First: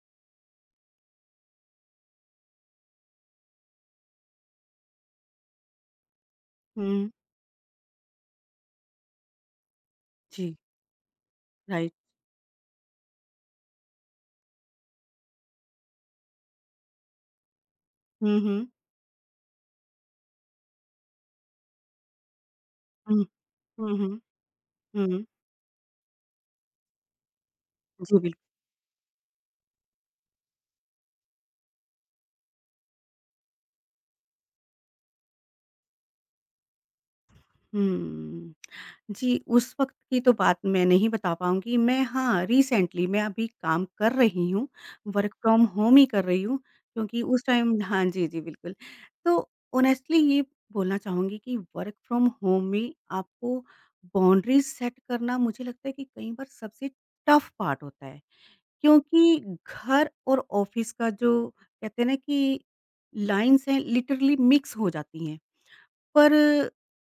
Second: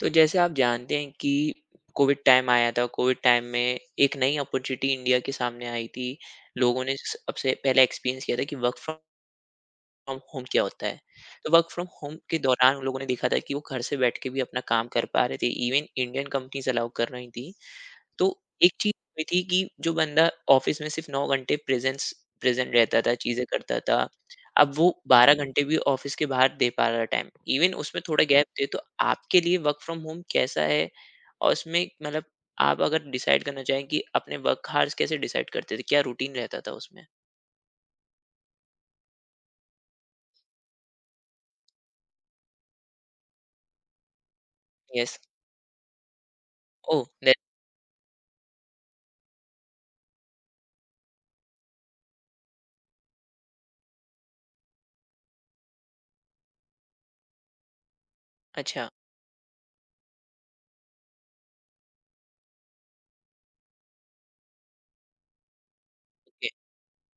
तो जैसे आप जानते हैं कि कोविड टाइम आया था। कोविड टाइम में एक नई अपॉर्चुनिटी इंडिया के सामने आई थी। लोगों ने हुँ, सबसे पहले एक्सपीरियंस किया था कि वर्क फ्रॉम होम जी, क्या होता है। तो वर्क फ्रॉम राइट। होम के दौरान उन लोगों ने देखा था कि वो घर से बैठ के भी अपना काम कर पा रहे थे, इवन इंडियन कंपनीज अलाउ कर रही थी। तो हुँ, हुँ। एक चीज हुई थी कि जो बंदा ऑफिस में सिर्फ 9 घंटे प्रेजेंस प्रेजेंट रहता था, हुँ, चीजें करता हुँ, था, हुँ, अब वो हुँ। 12 घंटे भी ऑफिस के बाहर दे पा रहा टाइम। इवन उसमें जी, थोड़ा बिल गैप दे तो आपके लिए वर्क फ्रॉम होम कैसा है? और उसमें मतलब आप अगर डिसाइड करना चाहें कि अपने वर्क हार्स कैसे डिसाइड करते थे, क्या रूटीन रहता था उसमें? हुँ। जी, उस वक़्त की तो बात मैं नहीं बता पाऊँगी। मैं हाँ, रिसेंटली मैं अभी काम कर रही हूँ, यस। वर्क फ्रॉम होम ही कर रही हूँ, ओह क्योंकि देन। उस टाइम हाँ जी, जी, बिल्कुल। तो ऑनेस्टली ये बोलना चाहूँगी कि वर्क फ्रॉम होम में आपको बाउंड्रीज़ सेट करना मुझे लगता है कि कई बार सबसे टफ़ पार्ट होता है। अच्छा। क्योंकि घर और ऑफिस का जो कहते हैं ना कि लाइन्स हैं लिटरली मिक्स हो जाती हैं। पर ओके।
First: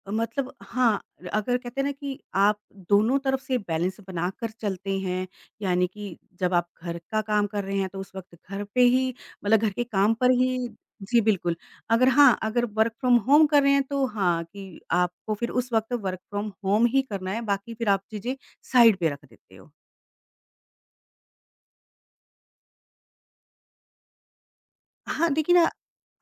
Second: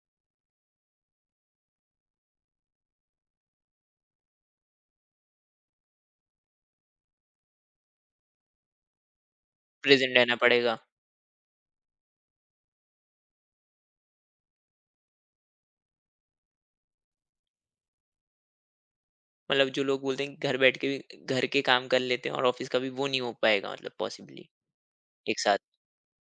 मतलब हाँ, अगर कहते हैं ना कि आप दोनों तरफ से बैलेंस बनाकर चलते हैं, यानी कि जब आप घर का काम कर रहे हैं तो उस वक़्त घर पे ही मतलब घर के काम प्रेजेंट पर रहना ही पड़ेगा। जी, बिल्कुल। अगर हाँ, अगर वर्क फ्रॉम होम कर रहे हैं तो हाँ, कि आपको फिर उस वक़्त वर्क फ्रॉम होम ही करना है, बाकी फिर आप चीज़ें साइड पे रख देते मतलब हो। जो लोग बोलते हैं कि घर बैठ के भी घर के काम कर लेते हैं और ऑफिस का भी, वो नहीं हो पाएगा मतलब पॉसिबली हाँ, एक देखिए साथ। ना,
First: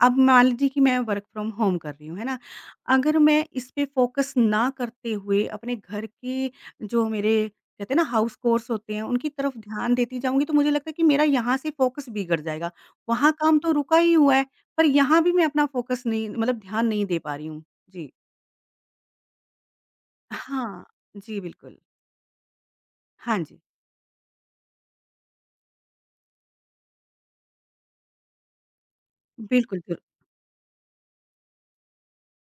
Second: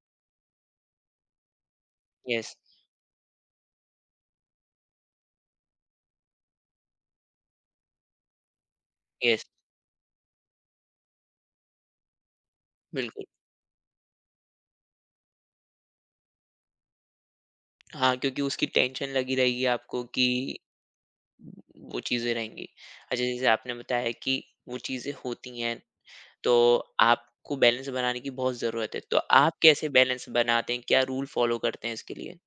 अब मान लीजिए कि मैं वर्क फ्रॉम होम कर रही हूँ, है ना? यस। अगर मैं इस पे फ़ोकस ना करते हुए अपने घर के जो मेरे कहते हैं ना हाउस कोर्स होते हैं, उनकी तरफ ध्यान देती जाऊँगी तो मुझे लगता है कि मेरा यहाँ से फ़ोकस बिगड़ जाएगा। बिल्कुल। वहाँ काम तो रुका ही हुआ है, पर यहाँ भी मैं अपना फ़ोकस नहीं मतलब ध्यान नहीं दे पा रही हूँ। जी। हाँ, क्योंकि उसकी टेंशन लगी रहेगी आपको कि हाँ। जी, बिल्कुल। वो चीज़ें रहेंगी। अच्छा, हाँ जैसे जी। आपने बताया कि वो चीज़ें होती हैं, तो आपको बैलेंस बनाने की बहुत ज़रूरत है। तो आप बिल्कुल, कैसे बिल बैलेंस बनाते हैं? क्या रूल फ़ॉलो करते हैं इसके लिए?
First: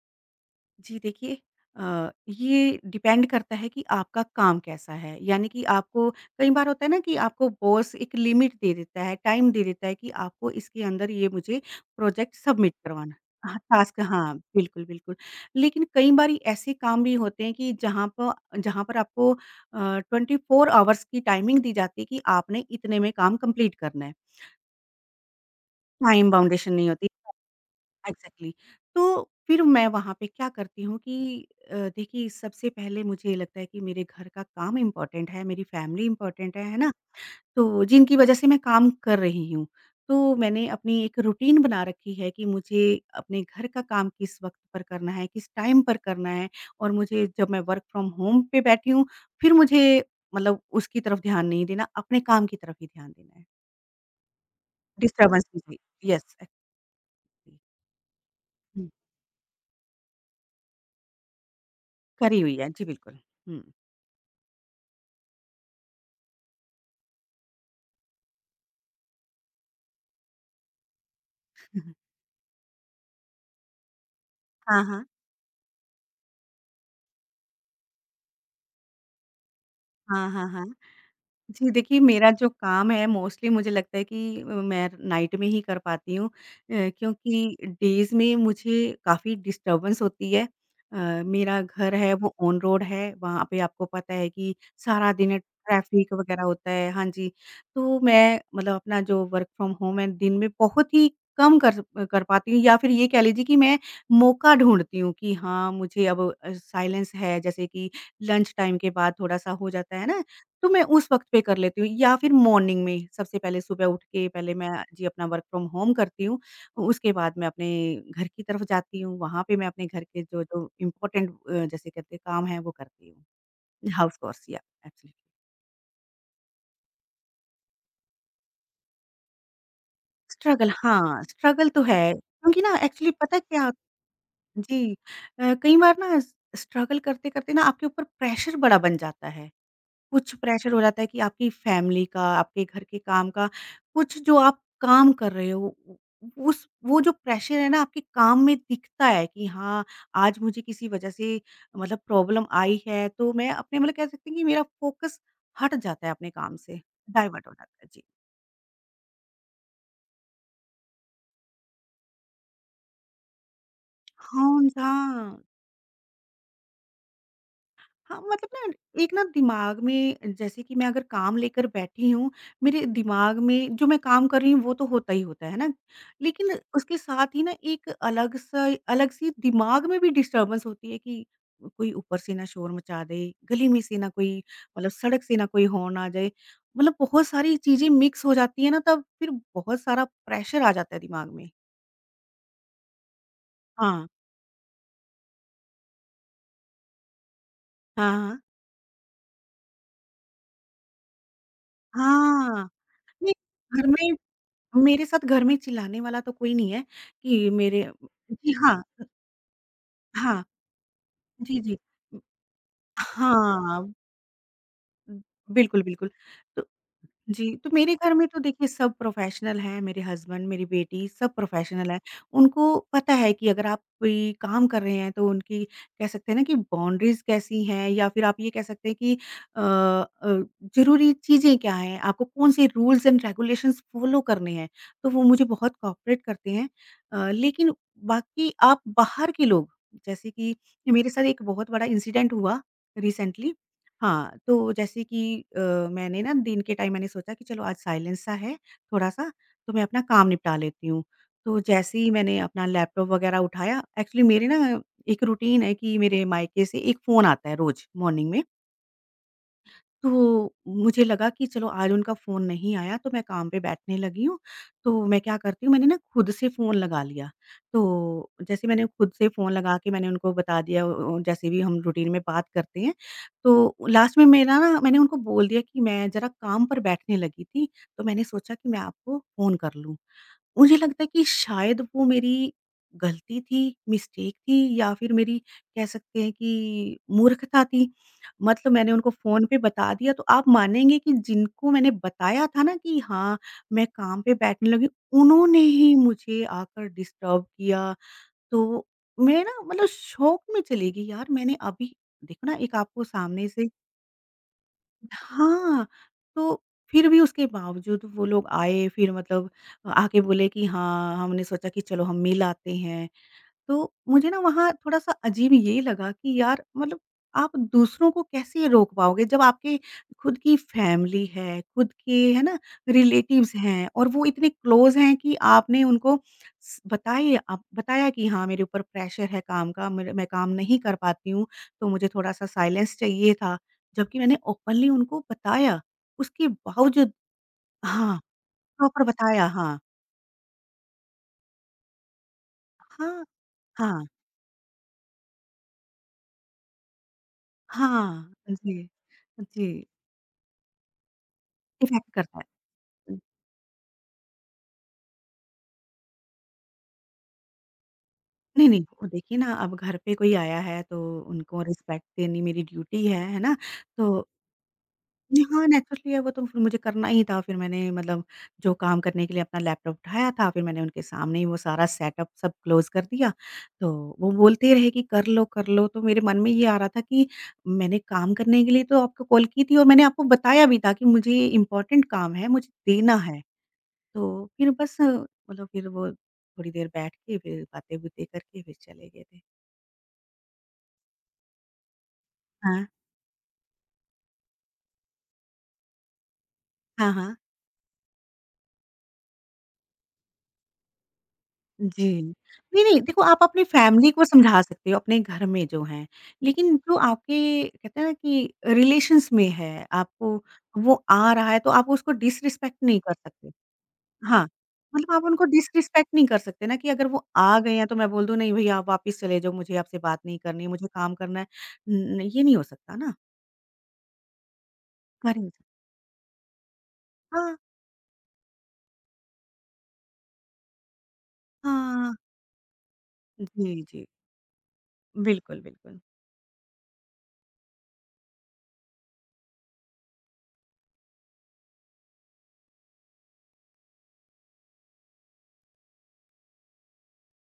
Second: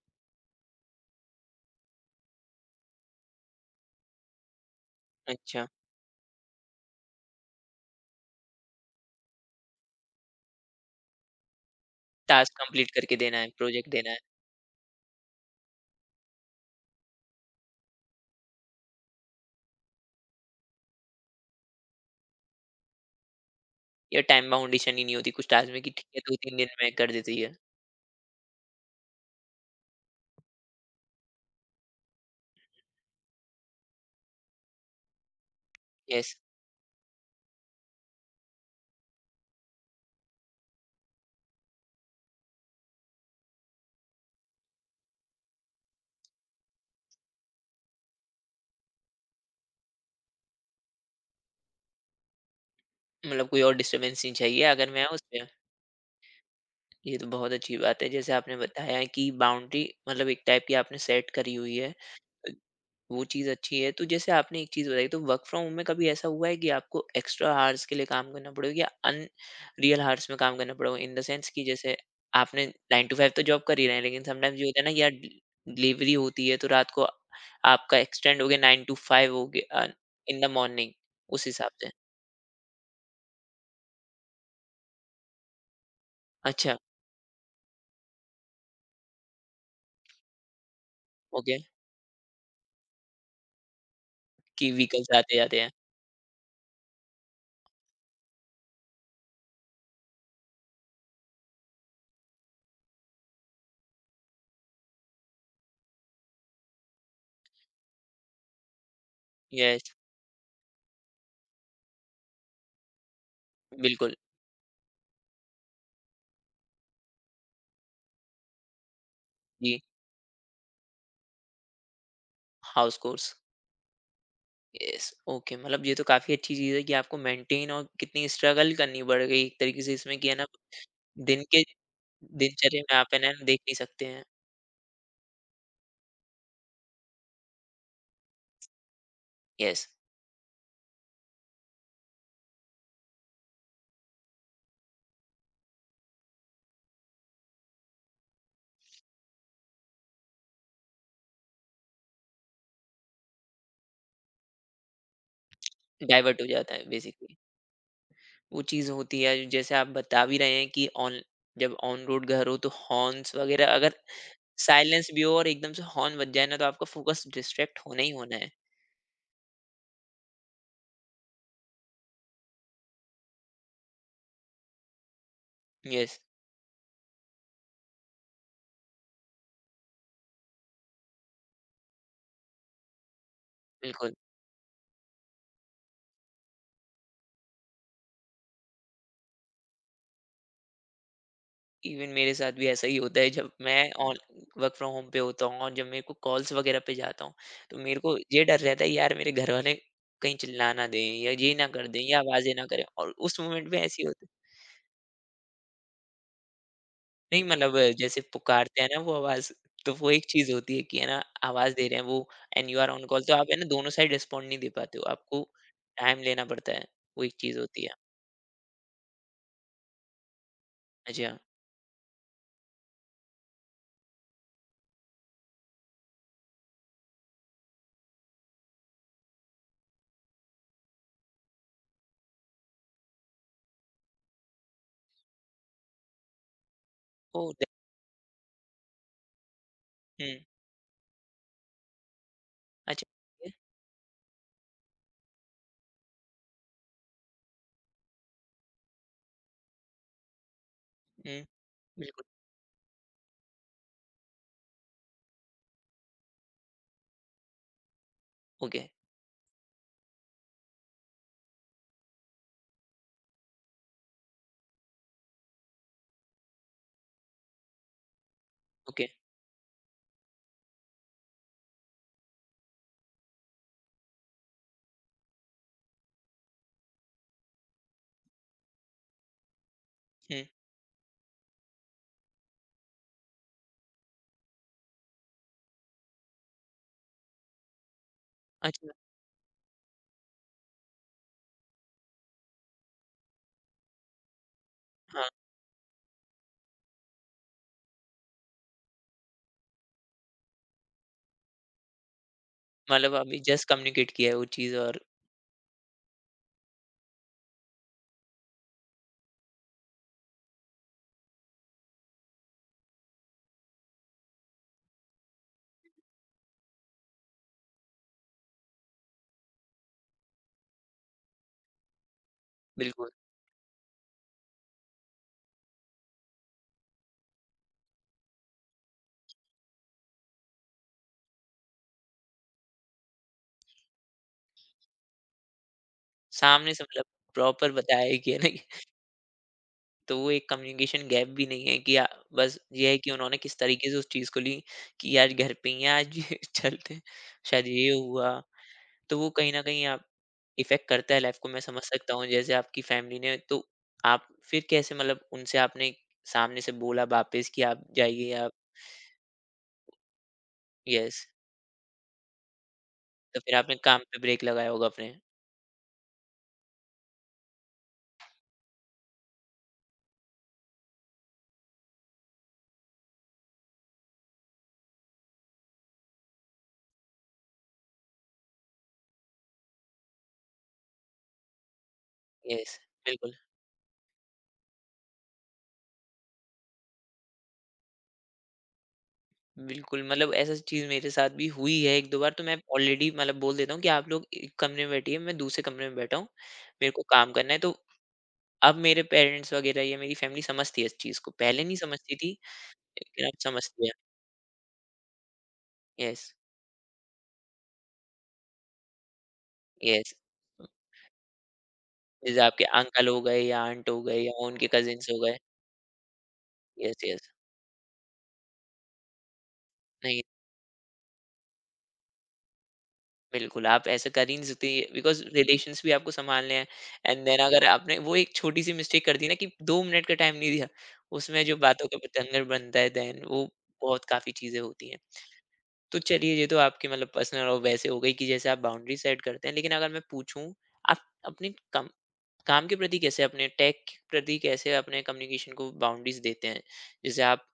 जी देखिए ये डिपेंड करता है कि आपका काम कैसा है। यानी कि अच्छा। आपको कई बार होता है ना कि आपको बॉस एक लिमिट दे देता है, टाइम दे देता है कि आपको इसके अंदर ये मुझे प्रोजेक्ट टास्क सबमिट कंप्लीट करवाना करके देना है, हाँ, प्रोजेक्ट टास्क देना है हाँ, बिल्कुल, बिल्कुल। लेकिन कई बारी ऐसे काम भी होते हैं कि जहाँ पर आपको 24 आवर्स की टाइमिंग दी जाती है कि आपने इतने में काम कंप्लीट करना है। या टाइम बाउंडेशन ही नहीं होती कुछ टास्क में कि ठीक है टाइम 2-3 दिन बाउंडेशन नहीं में होती। कर देती है। एग्ज़ैक्टली तो फिर मैं वहाँ पे क्या करती हूँ कि देखिए सबसे पहले मुझे ये लगता है कि मेरे घर का काम इम्पोर्टेंट है, मेरी फैमिली यस, इम्पोर्टेंट है ना? तो जिनकी वज़ह से मैं काम कर रही हूँ। तो मैंने अपनी एक रूटीन बना रखी है कि मुझे अपने घर का काम किस वक़्त पर करना है, किस टाइम पर करना है और मुझे जब मैं वर्क फ्रॉम होम पे बैठी हूँ, फिर मुझे मतलब उसकी तरफ ध्यान नहीं देना, अपने काम की तरफ ही ध्यान देना है। मतलब कोई और डिस्टर्बेंस नहीं चाहिए अगर मैं डिस्टर्बेंस उसमें। जी, यस ये तो बहुत एक्चुअली अच्छी बात है। जैसे आपने हुँ, बताया कि बाउंड्री मतलब एक टाइप की आपने सेट करी हुई है। करी हुई है। जी, बिल्कुल। वो चीज़ अच्छी है। तो जैसे आपने एक चीज़ बताई, तो वर्क फ्रॉम होम में कभी ऐसा हुआ है कि आपको एक्स्ट्रा आवर्स के लिए काम करना पड़े या अन रियल आवर्स में काम करना पड़ा? इन द सेंस कि हुँ। जैसे आपने 9 टू 5 तो जॉब कर ही रहे हैं, लेकिन समटाइम्स ये होता हाँ, है ना कि हाँ। यार डि डिलीवरी होती है तो रात को आपका एक्सटेंड हो गया, 9 टू 5 हो गया हाँ, इन हाँ, द हाँ। मॉर्निंग, उस हिसाब जी, से। देखिए मेरा जो काम है मोस्टली मुझे लगता है कि मैं नाइट में ही कर पाती हूँ अच्छा। क्योंकि डेज़ में मुझे काफ़ी डिस्टर्बेंस होती है। Uh, okay. मेरा घर है वो ऑन रोड है, वहाँ पे आपको पता है कि कि व्हीकल्स सारा दिन आते-जाते हैं। ट्रैफ़िक वग़ैरह होता है, हाँ जी। तो मैं मतलब अपना जो वर्क फ्रॉम होम है दिन में बहुत ही कम कर कर पाती हूँ या फिर ये कह लीजिए कि मैं मौका ढूँढती हूँ कि हाँ, मुझे अब साइलेंस है जैसे कि लंच टाइम के बाद थोड़ा-सा हो यस। जाता है ना तो मैं उस वक़्त पे कर लेती हूँ या फिर मॉर्निंग में सबसे पहले सुबह उठ बिल्कुल। के पहले मैं जी अपना वर्क फ्रॉम होम करती हूँ। उसके बाद मैं अपने घर की तरफ जाती हूँ, वहाँ पे मैं जी, अपने घर के जो-जो इम्पोर्टेंट जैसे कहते हैं काम है वो हाउस करती कोर्स। हूँ। हाउस कोर्स या यस, एब्सोल्यूटली। ओके, मतलब ये तो काफ़ी अच्छी चीज़ है कि आपको मेंटेन और कितनी स्ट्रगल करनी पड़ गई एक तरीके से इसमें, कि है ना स्ट्रगल हाँ, दिन के स्ट्रगल तो है क्योंकि ना दिनचर्या में एक्चुअली आप है ना पता है देख क्या नहीं सकते हैं। जी कई बार ना स्ट्रगल करते-करते ना आपके ऊपर प्रेशर बड़ा बन जाता है। यस, कुछ प्रेशर हो जाता है कि आपकी फैमिली का, आपके घर के काम का, कुछ जो आप काम कर रहे हो उ उस वो जो प्रेशर है ना आपके काम में दिखता है कि हाँ, आज मुझे किसी वजह से मतलब प्रॉब्लम आई है तो मैं अपने मतलब कह सकते हैं कि मेरा फ़ोकस हट जाता है अपने डाइवर्ट हो काम जाता से, है बेसिकली। डाइवर्ट हो जाता है। जी। वो चीज़ होती है जैसे आप बता भी रहे हैं कि ऑन जब ऑन रोड घर हो तो हॉर्न्स वग़ैरह अगर हाँ, साइलेंस भी हो हाँ। और एकदम से हॉर्न बज जाए ना, तो आपका फ़ोकस डिस्ट्रैक्ट होना ही हाँ, होना मतलब है। ना एक ना दिमाग में जैसे कि मैं अगर काम लेकर बैठी हूँ, मेरे दिमाग में जो मैं काम कर रही हूँ वो तो होता ही होता है ना? यस, लेकिन उसके साथ ही ना एक अलग-सी दिमाग में भी डिस्टर्बेंस होती है कि कोई ऊपर से ना शोर मचा दे, गली में से ना बिल्कुल। कोई मतलब सड़क से ना कोई हॉर्न आ जाए। मतलब बहुत सारी चीज़ें मिक्स हो जाती हैं ना तब फिर बहुत सारा प्रेशर आ जाता है दिमाग में। इवन मेरे साथ भी ऐसा ही होता है जब मैं हाँ, ऑन वर्क फ्रॉम होम पे होता हूँ और जब मेरे को कॉल्स वगैरह पे जाता हूँ, तो मेरे हाँ, को हाँ। ये डर रहता है यार मेरे घर वाले कहीं चिल्ला ना दें या ये ना कर दें या आवाजें ना हाँ, करें, और नहीं उस मोमेंट में घर ऐसी में होती। मेरे साथ घर में चिल्लाने वाला तो कोई नहीं है नहीं कि मतलब मेरे जैसे जी पुकारते हाँ, हैं ना वो आवाज, तो वो एक हाँ, चीज होती है कि है ना जी, आवाज जी। दे रहे हैं वो, and you are on call, तो आप है ना दोनों हाँ, साइड रिस्पॉन्ड नहीं दे पाते हो, आपको बिल्कुल, बिल्कुल। टाइम लेना तो पड़ता है। वो एक जी, चीज तो होती मेरे है। घर में तो देखिए सब प्रोफ़ेशनल हैं, मेरे हस्बैंड, मेरी बेटी सब अच्छा। प्रोफ़ेशनल हैं। उनको पता है कि अगर आप कोई काम कर रहे हैं तो उनकी कह सकते हैं ना कि बाउंड्रीज़ कैसी हैं या फिर आप ये कह सकते हैं कि अ अ, ज़रूरी चीज़ें क्या हैं, आपको कौन-से रूल्स एंड रेगुलेशंस फ़ॉलो करने हैं। तो वो मुझे बहुत कोऑपरेट करते हैं। ओ दे-। लेकिन बाकी आप बाहर के लोग जैसे हम्म। कि मेरे साथ एक बहुत बड़ा इंसिडेंट हुआ अच्छा। रिसेंटली हाँ, तो जैसे कि मैंने ना दिन के टाइम मैंने सोचा कि चलो आज साइलेंस सा है थोड़ा-सा, तो मैं अपना काम निपटा लेती हूँ। हम्म। तो जैसे ही बिल्कुल। मैंने अपना लैपटॉप वगैरह उठाया, एक्चुअली मेरे ना एक रूटीन है कि मेरे मायके से एक फ़ोन आता है रोज़ मॉर्निंग में। ओके। तो मुझे लगा कि चलो आज उनका फ़ोन नहीं आया तो मैं काम पे बैठने लगी हूँ, तो मैं क्या करती हूँ मैंने ना खुद से फ़ोन लगा लिया। तो जैसे मैंने ओके। खुद से फ़ोन लगा के मैंने उनको बता दिया जैसे भी हम रूटीन में बात करते हैं, तो लास्ट में मेरा ना मैंने उनको बोल दिया कि मैं ज़रा काम पर बैठने लगी थी, तो मैंने सोचा कि मैं आपको फ़ोन कर लूँ। हम्म। मुझे लगता है कि शायद वो मेरी गलती थी, मिस्टेक थी या फिर मेरी कह सकते हैं कि मूर्खता थी। मतलब अच्छा। मैंने उनको फ़ोन पे बता दिया तो आप मानेंगे कि जिनको मैंने बताया था ना कि हाँ, मैं काम पे बैठने लगी, हाँ। उन्होंने ही मुझे आकर डिस्टर्ब किया। तो मैं ना मतलब शॉक में चली गई यार मैंने अभी देखो ना एक आपको मतलब अभी सामने जस्ट से कम्युनिकेट किया है वो चीज़, और हाँ, तो फिर भी उसके बावजूद वो लोग आए फिर मतलब आके बोले कि हाँ, हमने सोचा कि चलो हम मिल आते हैं। तो मुझे ना वहाँ थोड़ा-सा अजीब ये लगा कि यार मतलब आप दूसरों को कैसे रोक पाओगे जब आपके खुद की फैमिली है, खुद के है ना बिल्कुल, रिलेटिव्स हैं और वो इतने क्लोज़ हैं कि आपने उनको स बताइए आप बताया कि हाँ, मेरे ऊपर प्रेशर है काम का, मेरे मैं काम नहीं कर पाती हूँ, तो मुझे थोड़ा-सा साइलेंस चाहिए था। जबकि मैंने ओपनली उनको बताया, उसके सामने से मतलब बावजूद प्रॉपर बताया ही हाँ, गया नहीं प्रॉपर बताया हाँ। तो वो एक कम्युनिकेशन गैप भी नहीं है कि बस ये है कि हाँ, उन्होंने किस तरीके से हाँ, उस चीज़ को ली कि आज घर पे ही हैं, आज ये चलते हैं, शायद ये हाँ, हुआ। जी, तो वो कहीं न कहीं जी, आप, इफ़ेक्ट करता है लाइफ़ को, मैं समझ इफ़ेक्ट सकता हूँ, करता जैसे है। आपकी फ़ैमिली ने तो आप फिर कैसे मतलब उनसे आपने सामने से बोला वापस कि आप जाइए आप। नहीं, नहीं, वो देखिए ना अब घर पे कोई आया है तो यस, उनको रिस्पेक्ट देनी मेरी ड्यूटी है तो फिर ना? आपने काम पे तो ब्रेक लगाया होगा अपने। हाँ, नेचुरली है वो तो फिर मुझे करना ही था फिर मैंने मतलब जो काम करने के लिए अपना लैपटॉप उठाया था फिर मैंने उनके सामने ही वो सारा सेटअप सब क्लोज़ कर दिया। तो वो बोलते रहे कि कर लो तो मेरे मन में ये आ रहा था कि मैंने काम करने के लिए तो आपको कॉल की थी और मैंने आपको बताया भी था कि मुझे ये इम्पोर्टेंट काम है, मुझे यस, देना बिल्कुल। है। तो फिर बस मतलब फिर वो थोड़ी देर बैठ के फिर बातें-बूतें करके फिर चले गए थे। बिल्कुल, मतलब ऐसा चीज़ मेरे साथ भी हुई है 1-2 बार, तो मैं हाँ। ऑलरेडी मतलब बोल देता हूँ कि आप लोग एक कमरे में बैठिए, मैं दूसरे कमरे में बैठा हूँ, मेरे को हाँ, काम हाँ। करना है। तो अब मेरे पेरेंट्स वगैरह या मेरी फैमिली समझती है इस चीज़ को, पहले नहीं जी। समझती थी, नहीं, नहीं देखो लेकिन अब आप अपनी समझती है। फैमिली को समझा सकते हो अपने घर में जो हैं। यस, लेकिन जो आपके कहते हैं ना कि रिलेशंस में है, यस। आपको वो आ रहा है तो आप उसको जैसे आपके डिसरिस्पेक्ट नहीं अंकल कर हो गए सकते। या आंट हो गए या हाँ, उनके कज़िन्स मतलब हो आप गए। उनको डिसरिस्पेक्ट नहीं कर सकते ना कि यस, अगर यस। वो आ गए हैं तो मैं बोल दूँ नहीं भई आप वापस चले जाओ मुझे आपसे बात नहीं नहीं करनी है, मुझे काम करना है। न ये नहीं हो सकता ना। बिल्कुल, आप ऐसा कर ही नहीं सकते बिकॉज़ करें। रिलेशंस भी आपको सँभालने हैं, एंड देन हाँ, अगर आपने वो एक छोटी-सी मिस्टेक कर दी ना कि 2 मिनट का टाइम नहीं दिया, उसमें जो बातों का हाँ। बतंगड़ बनता है देन वो जी, बहुत जी। काफ़ी चीज़ें होती हैं। बिल्कुल, तो बिल्कुल। चलिए, ये तो आपकी मतलब पर्सनल और वैसे हो गई कि जैसे आप बाउंड्री सेट करते हैं, लेकिन अगर मैं पूछूँ आप अपने कम काम के प्रति कैसे, अपने टेक के प्रति कैसे, अपने कम्युनिकेशन को बाउंड्रीज़ देते हैं? जैसे आप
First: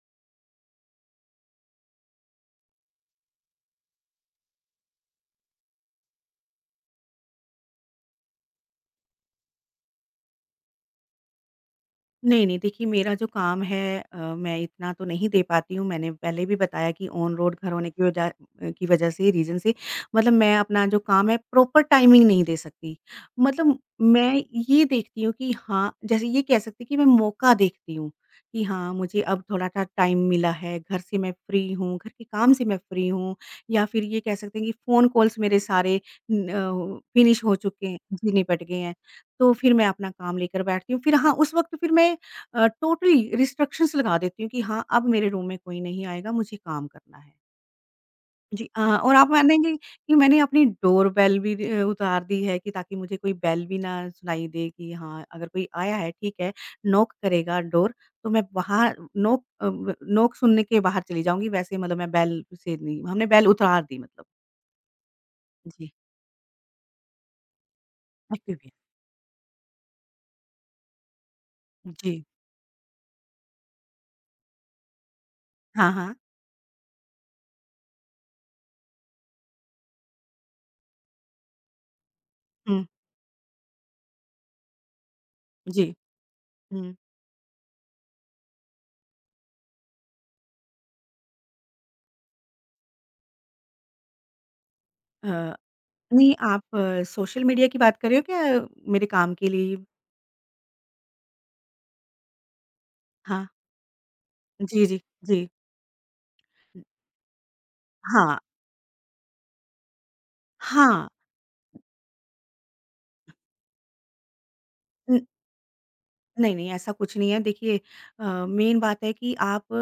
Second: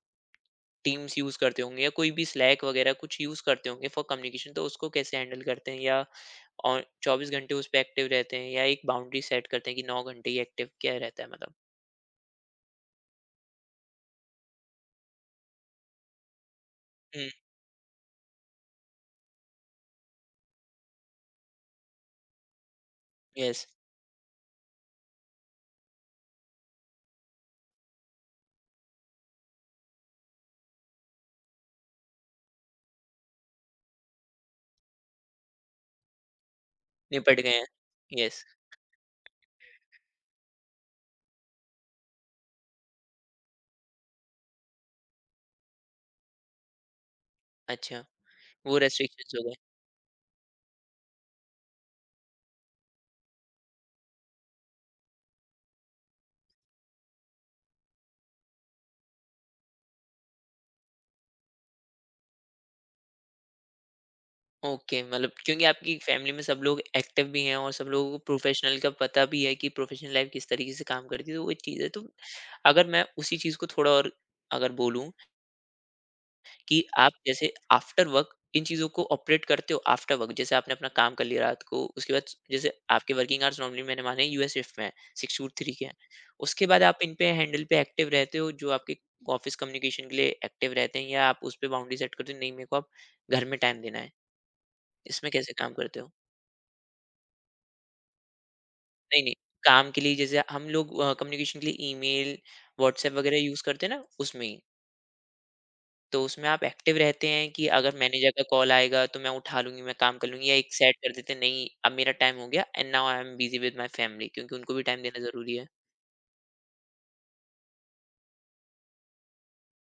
टीम्स यूज़ करते होंगे या कोई भी स्लैक वगैरह कुछ यूज़ करते होंगे फॉर कम्युनिकेशन, तो उसको कैसे हैंडल करते हैं? या और 24 घंटे उस पे एक्टिव रहते हैं या एक बाउंड्री सेट करते हैं कि 9 घंटे ही एक्टिव क्या रहता है मतलब? नहीं, नहीं, देखिए मेरा जो काम है अ, मैं इतना तो नहीं दे पाती हूँ, मैंने पहले भी बताया कि हुँ, ऑन रोड घर होने की वजह से रीज़न से मतलब मैं अपना जो काम है प्रॉपर टाइमिंग नहीं दे सकती। यस, मतलब मैं ये देखती हूँ कि हाँ, जैसे ये कह सकते हैं कि मैं मौका देखती हूँ, कि हाँ, मुझे अब थोड़ा-सा टाइम मिला है, घर से मैं फ्री हूँ, घर के काम से मैं फ्री हूँ या फिर ये कह सकते हैं कि फ़ोन कॉल्स मेरे सारे न अ, निपट फिनिश हो गए हैं। चुके हैं, जी, यस, निपट गए हैं। तो फिर मैं अपना काम लेकर बैठती हूँ, फिर हाँ, उस वक़्त फिर मैं टोटली रिस्ट्रिक्शंस लगा देती हूँ कि हाँ, अब मेरे रूम में कोई नहीं आएगा, मुझे काम करना है। अच्छा, जी, वो और आप रेस्ट्रिक्शंस हो गए। मानेंगे कि मैंने अपनी डोरबेल भी उतार दी है कि ताकि मुझे कोई बेल भी ना सुनाई दे कि हाँ, अगर कोई आया है, ठीक है, नॉक करेगा डोर, तो मैं बाहर नॉक अ, ब नॉक सुनने के बाहर चली जाऊँगी, वैसे मतलब मैं बेल से नहीं हमने बेल उतार दी मतलब। ओके, मतलब क्योंकि जी, आपकी फैमिली में सब लोग एक्टिव भी हैं और सब लोगों को एक्टिव है। प्रोफेशनल का पता भी है कि प्रोफेशनल लाइफ किस तरीके से काम करती है, तो वो चीज़ है। तो जी। अगर मैं उसी चीज़ को थोड़ा और अगर बोलूँ हाँ, हाँ। कि आप जैसे आफ्टर वर्क इन चीज़ों को ऑपरेट करते हो, आफ्टर वर्क जैसे आपने अपना काम कर लिया रात को, उसके बाद जैसे हुँ, आपके वर्किंग आवर्स नॉर्मली मैंने माने यूएस शिफ्ट में है, 6 to 3 के हैं, जी। उसके बाद हुँ। आप इन पे हैंडल पे एक्टिव रहते हो जो आपके ऑफिस कम्युनिकेशन के लिए एक्टिव रहते हैं, या आप उस पे बाउंड्री सेट करते हो नहीं मेरे को आप घर में टाइम देना है, अ, इसमें कैसे काम करते हो? नहीं, आप सोशल मीडिया की बात कर रहे हो क्या, मेरे नहीं नहीं काम के लिए? काम के लिए जैसे हम लोग कम्युनिकेशन के लिए ईमेल व्हाट्सएप वगैरह हाँ। यूज करते हैं ना उसमें ही, जी, जी, जी। तो उसमें आप एक्टिव रहते हैं कि अगर मैनेजर हाँ, का कॉल आएगा तो मैं उठा लूँगी, मैं काम कर लूँगी, या एक सेट हाँ। कर देते हैं, नहीं अब मेरा टाइम हो गया and now I am busy with my family, क्योंकि उनको भी टाइम न देना ज़रूरी है। नहीं, नहीं, ऐसा कुछ नहीं है। देखिए, मेन बात है कि आप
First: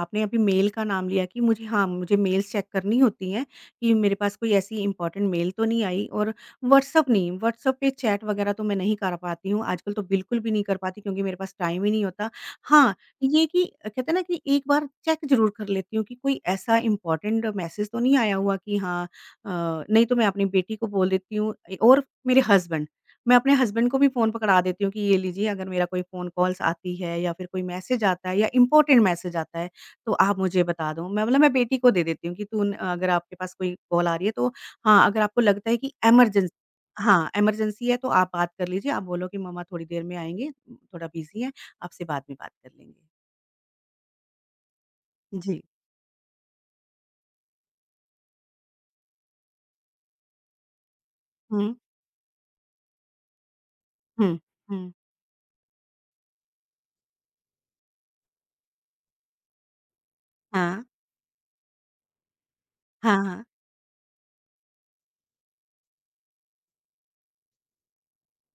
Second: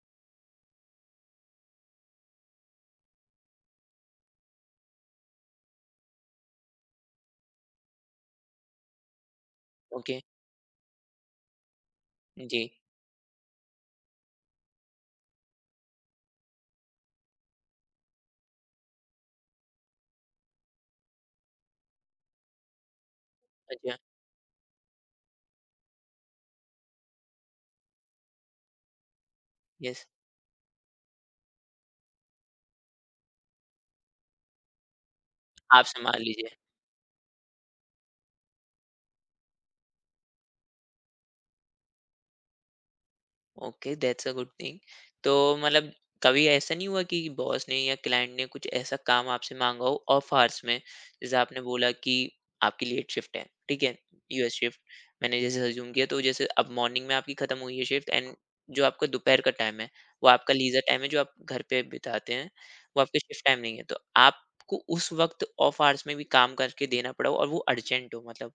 आपने अभी मेल का नाम लिया कि मुझे हाँ, मुझे मेल्स चेक करनी होती हैं कि मेरे पास कोई ऐसी इम्पोर्टेंट मेल तो नहीं आई। और व्हाट्सएप नहीं, व्हाट्सएप पे चैट वगैरह तो मैं नहीं कर पाती हूँ। आजकल तो ओके, बिल्कुल भी नहीं कर पाती क्योंकि मेरे पास टाइम ही नहीं होता। जी, हाँ, ये कि कहते हैं ना कि एक बार चेक ज़रूर कर लेती हूँ कि कोई ऐसा इम्पोर्टेंट मैसेज तो नहीं आया हुआ कि हाँ, नहीं तो मैं अपनी बेटी को बोल देती हूँ ए और मेरे हसबैंड मैं अपने हस्बैंड अच्छा, को भी फ़ोन पकड़ा देती हूँ कि ये लीजिए अगर मेरा कोई फ़ोन कॉल्स आती है या फिर कोई मैसेज आता है या इम्पोर्टेंट मैसेज आता है, यस, तो आप मुझे बता दो। मैं बेटी को दे देती हूँ कि तुन अगर आपके पास कोई कॉल आ रही है तो हाँ, अगर आपको लगता है आप कि सँभाल इमरजेंस लीजिए। हाँ, इमरजेंसी है तो आप बात कर लीजिए। आप बोलो कि मम्मा थोड़ी देर में आएँगे, थोड़ा बिज़ी हैं, आपसे बाद में बात कर लेंगे। Okay, that's a good thing. तो जी। मतलब कभी ऐसा नहीं हुआ कि बॉस ने या क्लाइंट ने कुछ ऐसा काम आपसे मांगा हो ऑफ आवर्स में, जैसे आपने हुँ, बोला कि आपकी लेट शिफ्ट है ठीक है, हुँ, यूएस शिफ्ट हुँ। मैंने जैसे अज्यूम किया, तो जैसे अब मॉर्निंग में आपकी खत्म हुई है शिफ्ट, एंड जो आपका दोपहर का टाइम है वो आपका लीजर हाँ, टाइम है जो आप घर पे बिताते हैं, वो हाँ, आपका शिफ्ट हाँ। टाइम नहीं है, तो आपको उस वक्त ऑफ आवर्स में भी काम करके देना पड़ा हो और वो अर्जेंट हो, मतलब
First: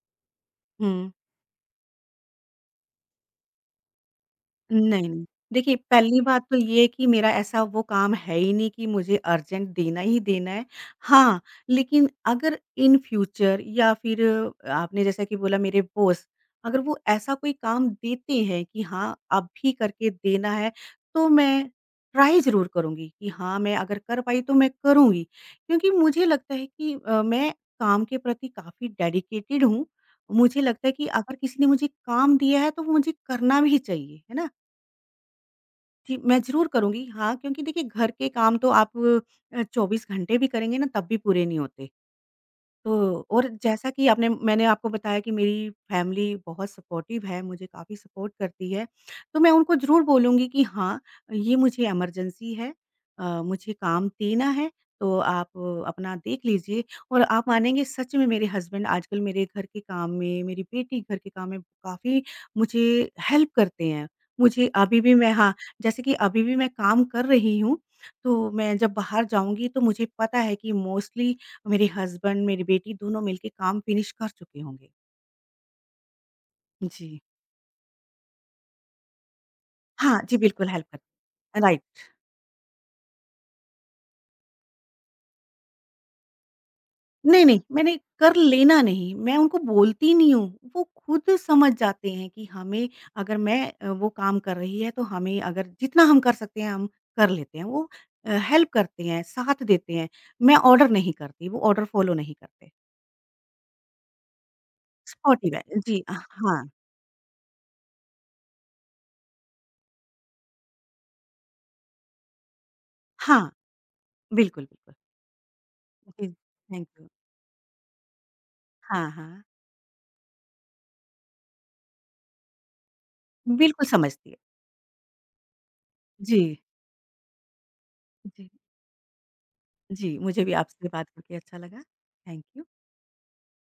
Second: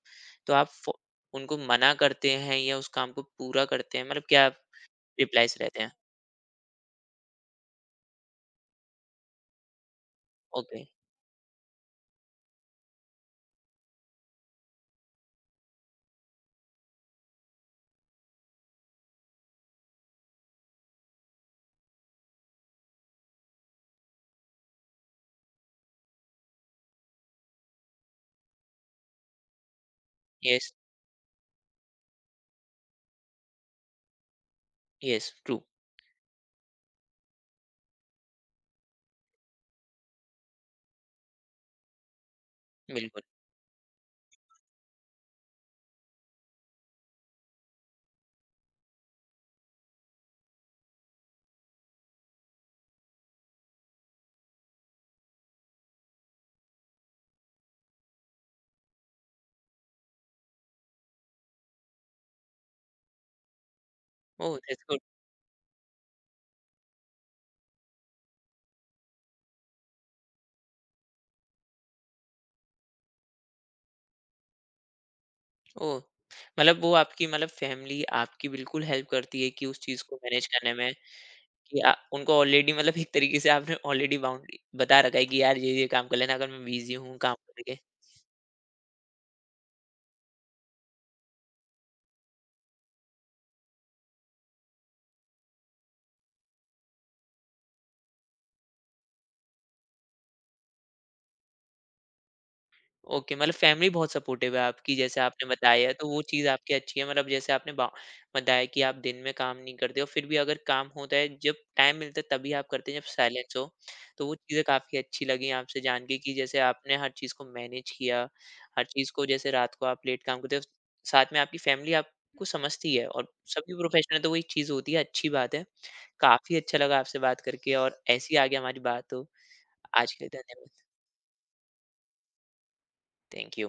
तो आप हुँ। उनको मना करते हैं या उस काम को पूरा करते हैं, मतलब क्या नहीं, नहीं। रिप्लाइज़ देखिए, रहते हैं। पहली बात तो ये है कि मेरा ऐसा वो काम है ही नहीं कि मुझे अर्जेंट देना ही देना है। ओके, हाँ, लेकिन अगर इन फ्यूचर या फिर आपने जैसा कि बोला मेरे बॉस, अगर वो ऐसा कोई काम देते हैं कि हाँ, अभी करके देना है, तो मैं ट्राई ज़रूर करूँगी कि हाँ, मैं अगर कर पाई तो मैं करूँगी। क्योंकि मुझे लगता है कि मैं काम के प्रति काफ़ी डेडिकेटेड हूँ। मुझे येस, लगता है कि अगर किसी ने मुझे काम दिया है, तो वो मुझे करना भी चाहिए, है ना? येस, ट्रू, जी, मैं ज़रूर करूँगी। हाँ, क्योंकि देखिए घर के काम तो आप 24 घंटे भी करेंगे ना तब भी पूरे नहीं होते। बिल्कुल। तो और जैसा कि आपने मैंने आपको बताया कि मेरी फैमिली बहुत सपोर्टिव है, मुझे काफ़ी सपोर्ट करती है। तो मैं उनको ज़रूर बोलूँगी कि हाँ, ये मुझे इमरजेंसी है, मुझे काम देना है, तो आप अपना देख लीजिए। और आप मानेंगे सच में मेरे हस्बैंड आजकल मेरे घर के काम में, मेरी बेटी घर के काम में काफ़ी मुझे हेल्प करते हैं। ओह! मुझे दैट्स गुड। अभी भी मैं हाँ, जैसे कि अभी भी मैं काम कर रही हूँ, तो मैं जब बाहर जाऊँगी तो मुझे पता है कि मोस्टली मेरे हस्बैंड, मेरी बेटी दोनों मिलके काम फ़िनिश कर चुके होंगे। ओह! मतलब वो जी। आपकी मतलब फैमिली आपकी बिल्कुल हेल्प करती है कि उस चीज़ को हाँ, जी मैनेज बिल्कुल करने हेल्प में, कर। कि राइट। उनको ऑलरेडी मतलब एक तरीके से आपने ऑलरेडी बाउंड्री बता रखा है कि यार ये काम कर लेना अगर मैं बिज़ी हूँ काम नहीं, नहीं करके। मैंने कर लेना नहीं, मैं उनको बोलती नहीं हूँ, वो खुद समझ जाते हैं कि हमें अगर मैं वो काम कर रही है तो हमें अगर जितना हम कर सकते हैं हम कर लेते हैं। वो हेल्प करते हैं, साथ देते हैं। मैं ऑर्डर नहीं करती, वो ऑर्डर फ़ॉलो नहीं करते। ओके, मतलब फैमिली बहुत सपोर्टिव है आपकी जैसे आपने सपोर्टिव है। बताया है, जी, तो वो चीज़ हाँ, आपकी अच्छी है मतलब जैसे आपने बा बताया कि आप दिन में काम नहीं करते हो, फिर भी अगर काम होता है जब टाइम मिलता है तभी आप करते हैं जब हाँ, साइलेंस हो। तो वो चीज़ें बिल्कुल, बिल्कुल। काफ़ी अच्छी लगी आपसे जान के जी, कि जैसे थैंक आपने यू। हर चीज़ को मैनेज किया, हर हाँ, चीज़ को हाँ, जैसे रात को आप लेट काम करते हो, साथ में आपकी फैमिली आपको समझती है और सभी बिल्कुल प्रोफेशनल, तो समझती है। वही चीज़ होती है, अच्छी बात है। जी, काफ़ी अच्छा लगा आपसे बात करके, और ऐसी जी। आगे हमारी बात हो। आज जी, के लिए मुझे भी धन्यवाद। आपसे बात करके अच्छा लगा। Thank you. Thank you.